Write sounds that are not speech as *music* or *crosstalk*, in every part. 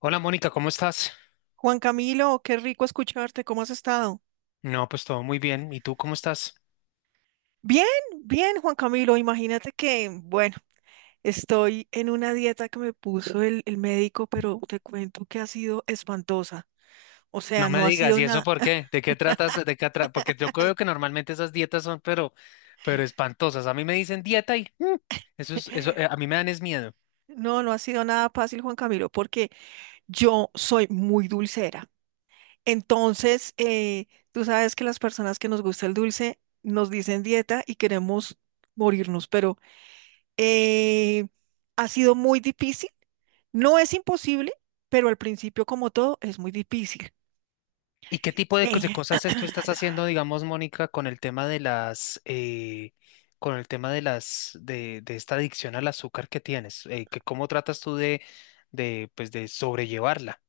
Hola Mónica, ¿cómo estás? Juan Camilo, qué rico escucharte, ¿cómo has estado? No, pues todo muy bien. ¿Y tú cómo estás? Bien, bien, Juan Camilo, imagínate que, bueno, estoy en una dieta que me puso el médico, pero te cuento que ha sido espantosa. O No sea, me no ha digas, sido ¿y eso nada, por qué? ¿De qué tratas? Porque yo creo que normalmente esas dietas son, pero espantosas. A mí me dicen dieta y eso es, eso, a mí me dan es miedo. no, no ha sido nada fácil, Juan Camilo, porque yo soy muy dulcera. Entonces, tú sabes que las personas que nos gusta el dulce nos dicen dieta y queremos morirnos, pero eh, ha sido muy difícil. No es imposible, pero al principio, como todo, es muy difícil. ¿Y qué tipo de, cos- Eh, de cosas tú estás haciendo, digamos, Mónica, con el tema de las, con el tema de las, de esta adicción al azúcar que tienes? Que, ¿cómo tratas tú de, pues, de sobrellevarla?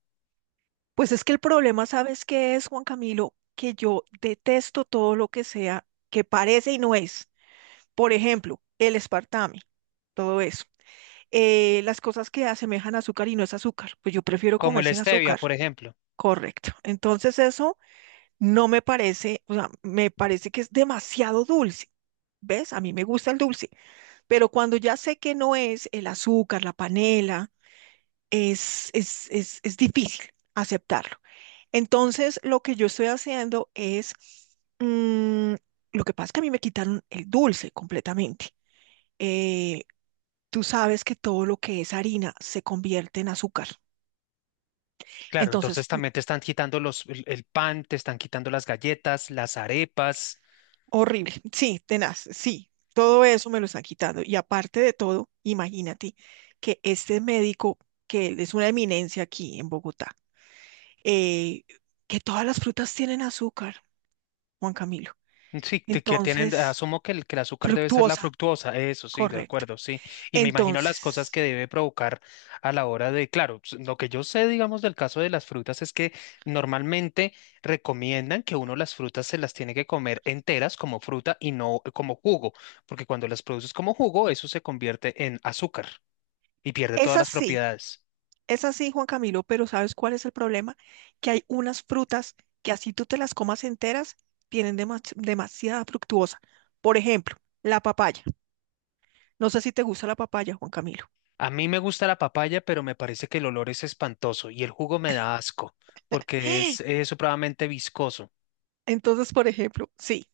pues es que el problema, ¿sabes qué es, Juan Camilo? Que yo detesto todo lo que sea, que parece y no es. Por ejemplo, el espartame, todo eso. Las cosas que asemejan azúcar y no es azúcar, pues yo prefiero Como comer la sin stevia, azúcar. por ejemplo. Correcto. Entonces eso no me parece, o sea, me parece que es demasiado dulce. ¿Ves? A mí me gusta el dulce. Pero cuando ya sé que no es el azúcar, la panela, es difícil aceptarlo. Entonces, lo que yo estoy haciendo es, mm, lo que pasa es que a mí me quitaron el dulce completamente. Eh, Tú sabes que todo lo que es harina se convierte en azúcar. Claro, entonces Entonces, también te están quitando los, el pan, te están quitando las galletas, las arepas. horrible. *laughs* Sí, tenaz, sí. Todo eso me lo están quitando. Y aparte de todo, imagínate que este médico, que él es una eminencia aquí en Bogotá, eh, que todas las frutas tienen azúcar, Juan Camilo. Mm, sí, que tienen, Entonces, asumo que el azúcar debe ser la fructuosa, fructuosa, eso sí, de correcto. acuerdo, sí. Y me imagino las cosas Entonces, que debe provocar a la hora de, claro, lo que yo sé, digamos, del caso de las frutas es que normalmente recomiendan que uno las frutas se las tiene que comer enteras como fruta y no como jugo, porque cuando las produces como jugo, eso se convierte en azúcar y pierde es todas las así, propiedades. es así, Juan Camilo, pero ¿sabes cuál es el problema? Que hay unas frutas que así tú te las comas enteras, tienen demasiada fructuosa. Por ejemplo, la papaya. No sé si te gusta la papaya, Juan Camilo. A mí me gusta la papaya, pero me parece que el olor es espantoso y el jugo me da asco, porque *gasps* es supremamente viscoso. Entonces, por ejemplo, sí,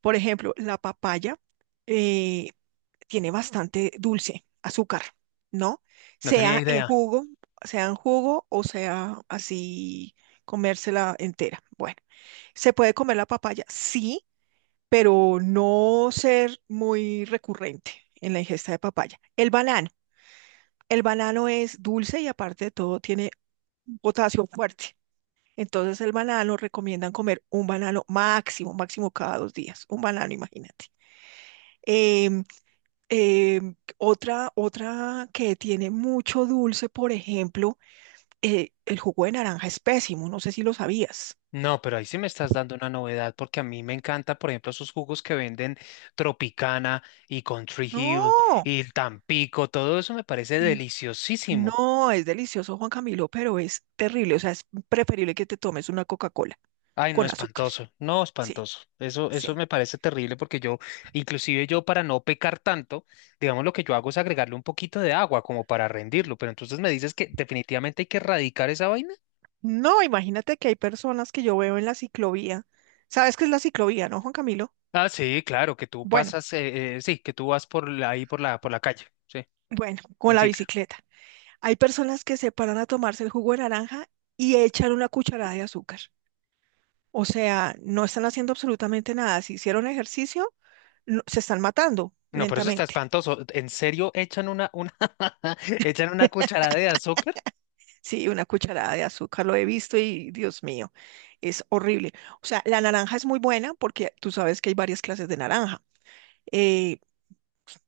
por ejemplo, la papaya eh, tiene bastante dulce, azúcar, ¿no? No tenía Sea en idea. jugo, sea en jugo o sea así comérsela entera. Bueno, ¿se puede comer la papaya? Sí, pero no ser muy recurrente en la ingesta de papaya. El banano es dulce y aparte de todo tiene un potasio fuerte. Entonces el banano recomiendan comer un banano máximo, máximo cada dos días, un banano, imagínate. Em, Eh, otra que tiene mucho dulce, por ejemplo, el jugo de naranja es pésimo, no sé si lo sabías. No, pero ahí sí me estás dando una novedad, porque a mí me encanta, por ejemplo, esos jugos que venden Tropicana y Country Hill No, y el Tampico, todo eso me parece n- deliciosísimo. no, es delicioso, Juan Camilo, pero es terrible, o sea, es preferible que te tomes una Coca-Cola Ay, no, con azúcar. espantoso, no, Sí, espantoso. Eso, sí. eso me parece terrible porque yo, inclusive yo para no pecar tanto, digamos lo que yo hago es agregarle un poquito de agua como para rendirlo, pero entonces me dices que definitivamente hay que erradicar esa vaina. No, imagínate que hay personas que yo veo en la ciclovía. ¿Sabes qué es la ciclovía, no, Juan Camilo? Ah, sí, claro, que tú Bueno, pasas, sí, que tú vas por ahí por la calle, sí, bueno, con en la cicla. bicicleta. Hay personas que se paran a tomarse el jugo de naranja y echan una cucharada de azúcar. O sea, no están haciendo absolutamente nada. Si hicieron ejercicio, se están matando No, pero eso está lentamente. *laughs* espantoso. ¿En serio echan una, *laughs* echan una cucharada de azúcar? Sí, una cucharada de azúcar lo he visto y Dios mío, es horrible. O sea, la naranja es muy buena porque tú sabes que hay varias clases de naranja, eh,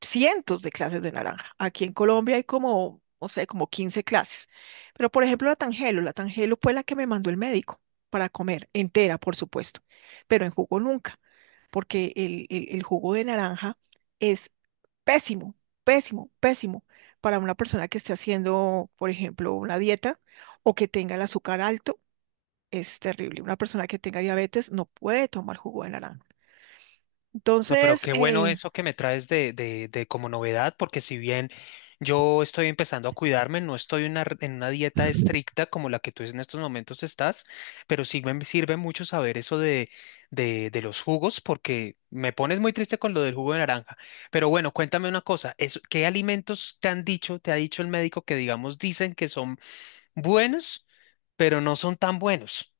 cientos de clases de naranja. Aquí en Colombia hay como, no sé, como 15 clases. Pero por ejemplo, la tangelo fue la que me mandó el médico para comer, entera, por supuesto, pero en jugo nunca, porque el jugo de naranja... es pésimo, pésimo, pésimo para una persona que esté haciendo, por ejemplo, una dieta o que tenga el azúcar alto. Es terrible. Una persona que tenga diabetes no puede tomar jugo de naranja. No, pero Entonces, qué bueno eso que me traes de como novedad, porque si bien yo estoy empezando a cuidarme, no estoy en una, en una dieta estricta como la que tú en estos momentos estás, pero sí me sirve mucho saber eso de los jugos, porque me pones muy triste con lo del jugo de naranja. Pero bueno, cuéntame una cosa, ¿qué alimentos te han dicho, te ha dicho el médico que digamos dicen que son buenos, pero no son tan buenos?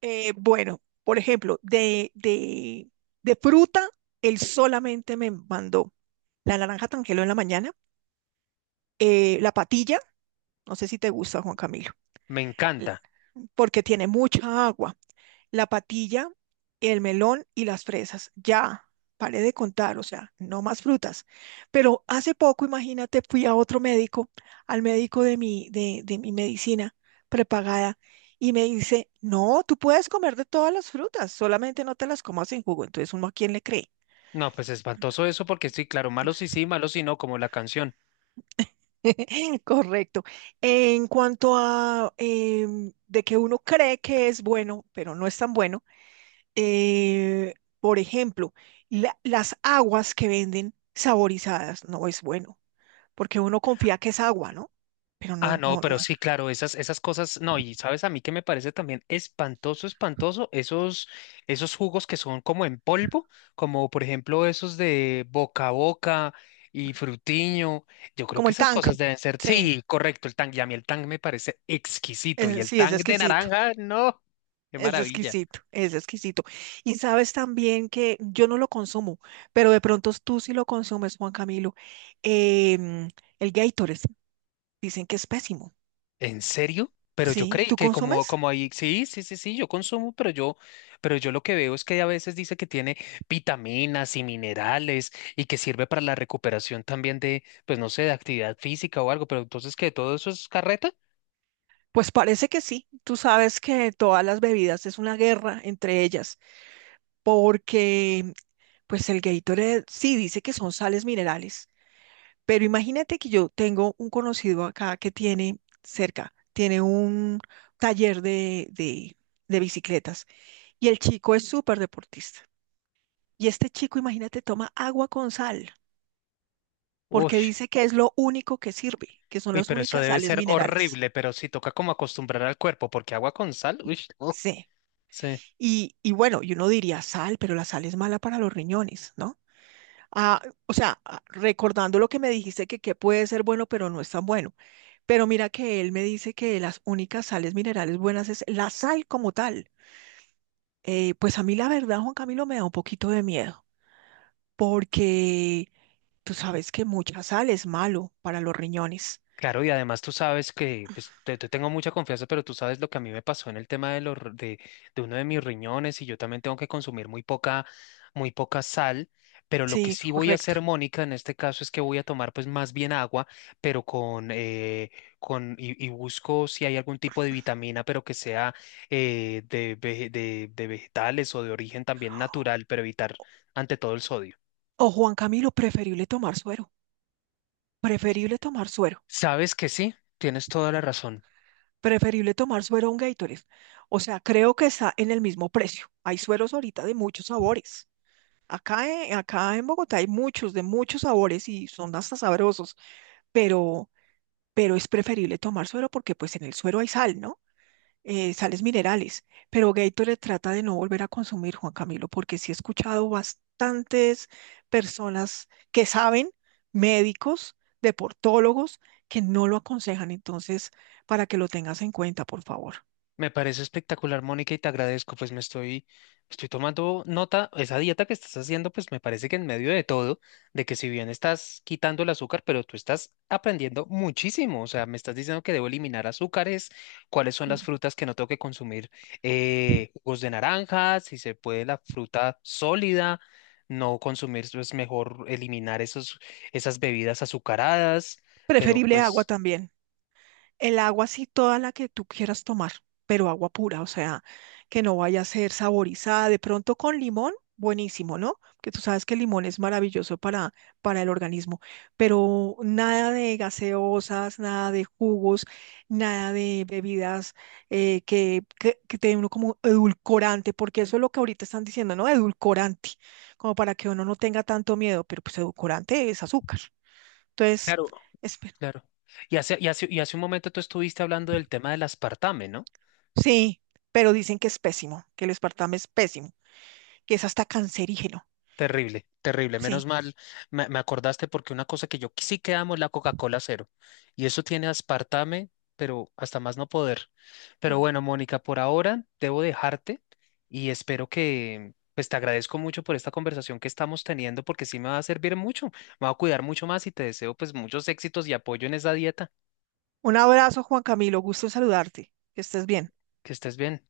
bueno, por ejemplo, de fruta, él solamente me mandó la naranja tangelo en la mañana, la patilla, no sé si te gusta, Juan Camilo, Me eh, encanta. porque tiene mucha agua. La patilla, el melón y las fresas. Ya, paré de contar, o sea, no más frutas. Pero hace poco, imagínate, fui a otro médico, al médico de mi, de mi medicina prepagada, y me dice, no, tú puedes comer de todas las frutas, solamente no te las comas en jugo. Entonces, ¿uno a quién le cree? No, pues espantoso eso, porque sí, claro, malos sí sí, malos sí no, como la canción. *laughs* Correcto. En cuanto a de que uno cree que es bueno, pero no es tan bueno, Eh, por ejemplo, las aguas que venden saborizadas no es bueno, porque uno confía que es agua, ¿no? Pero Ah, no, no, no, no. pero sí, claro, esas, esas cosas, no, y sabes a mí que me parece también espantoso, espantoso, esos, esos jugos que son como en polvo, como por ejemplo esos de Boca a Boca y Frutiño, yo creo Como que el esas tank. cosas deben ser, Sí, sí, correcto, el tang, y a mí el tang me parece exquisito, y el sí, es tang de exquisito. naranja, no, qué Es maravilla. exquisito, es exquisito. Y sabes también que yo no lo consumo, pero de pronto tú sí lo consumes, Juan Camilo. em, el Gatorade, dicen que es pésimo. ¿En serio? Pero yo Sí, creí ¿tú que como, consumes? como ahí, sí, sí, sí, sí, yo consumo, pero yo lo que veo es que a veces dice que tiene vitaminas y minerales y que sirve para la recuperación también de, pues no sé, de actividad física o algo, pero entonces que todo eso es carreta. Pues parece que sí. Tú sabes que todas las bebidas es una guerra entre ellas, porque pues el Gatorade sí dice que son sales minerales, pero imagínate que yo tengo un conocido acá que tiene cerca, tiene un taller de bicicletas y el chico es súper deportista. Y este chico, imagínate, toma agua con sal, Uy, porque dice que es lo único que sirve, que son uy, las pero eso únicas debe sales ser minerales. horrible, pero sí toca como acostumbrar al cuerpo, porque agua con sal, uy, no, Sí. sí. Y bueno, y uno diría sal, pero la sal es mala para los riñones, ¿no? Ah, o sea, ah, recordando lo que me dijiste que puede ser bueno, pero no es tan bueno. Pero mira que él me dice que las únicas sales minerales buenas es la sal como tal. Pues a mí la verdad, Juan Camilo, me da un poquito de miedo, porque tú sabes que mucha sal es malo para los riñones. Claro, y además tú sabes que, pues, te tengo mucha confianza, pero tú sabes lo que a mí me pasó en el tema de, los, de uno de mis riñones y yo también tengo que consumir muy poca sal, pero lo que Sí, sí voy a correcto. hacer, Mónica, en este caso es que voy a tomar pues más bien agua, pero con y busco si hay algún tipo de vitamina, pero que sea de, de vegetales o de origen también natural, pero evitar ante todo el sodio. O Juan Camilo, preferible tomar suero. Preferible tomar suero. Sabes que sí, tienes toda la razón. Preferible tomar suero a un Gatorade. O sea, creo que está en el mismo precio. Hay sueros ahorita de muchos sabores. Acá, acá en Bogotá hay muchos, de muchos sabores y son hasta sabrosos, pero, pero es preferible tomar suero porque pues en el suero hay sal, ¿no? Sales minerales. Pero Gatorade trata de no volver a consumir, Juan Camilo, porque sí he escuchado bastantes personas que saben, médicos, deportólogos, que no lo aconsejan. Entonces, para que lo tengas en cuenta, por favor. Me parece espectacular, Mónica, y te agradezco, pues me estoy, estoy tomando nota, esa dieta que estás haciendo, pues me parece que en medio de todo, de que si bien estás quitando el azúcar, pero tú estás aprendiendo muchísimo, o sea, me estás diciendo que debo eliminar azúcares, cuáles son las Mm. frutas que no tengo que consumir, jugos de naranja, si se puede la fruta sólida, no consumir, es mejor eliminar esos, esas bebidas azucaradas, pero Preferible agua pues... también. El agua sí toda la que tú quieras tomar, pero agua pura, o sea, que no vaya a ser saborizada. De pronto con limón, buenísimo, ¿no? Que tú sabes que el limón es maravilloso para el organismo, pero nada de gaseosas, nada de jugos, nada de bebidas que te den uno como edulcorante, porque eso es lo que ahorita están diciendo, ¿no? Edulcorante, como para que uno no tenga tanto miedo, pero pues edulcorante es azúcar. Entonces, Claro, espera. claro. Y y hace un momento tú estuviste hablando del tema del aspartame, ¿no? Sí, pero dicen que es pésimo, que el espartame es pésimo, que es hasta cancerígeno. Terrible, terrible. Menos Sí. mal, me acordaste porque una cosa que yo sí que amo es la Coca-Cola cero. Y eso tiene aspartame, pero hasta más no poder. Pero bueno, Mónica, por ahora debo dejarte y espero que, pues te agradezco mucho por esta conversación que estamos teniendo porque sí me va a servir mucho. Me va a cuidar mucho más y te deseo pues muchos éxitos y apoyo en esa dieta. Un abrazo, Juan Camilo, gusto en saludarte. Que estés bien. Que estés bien.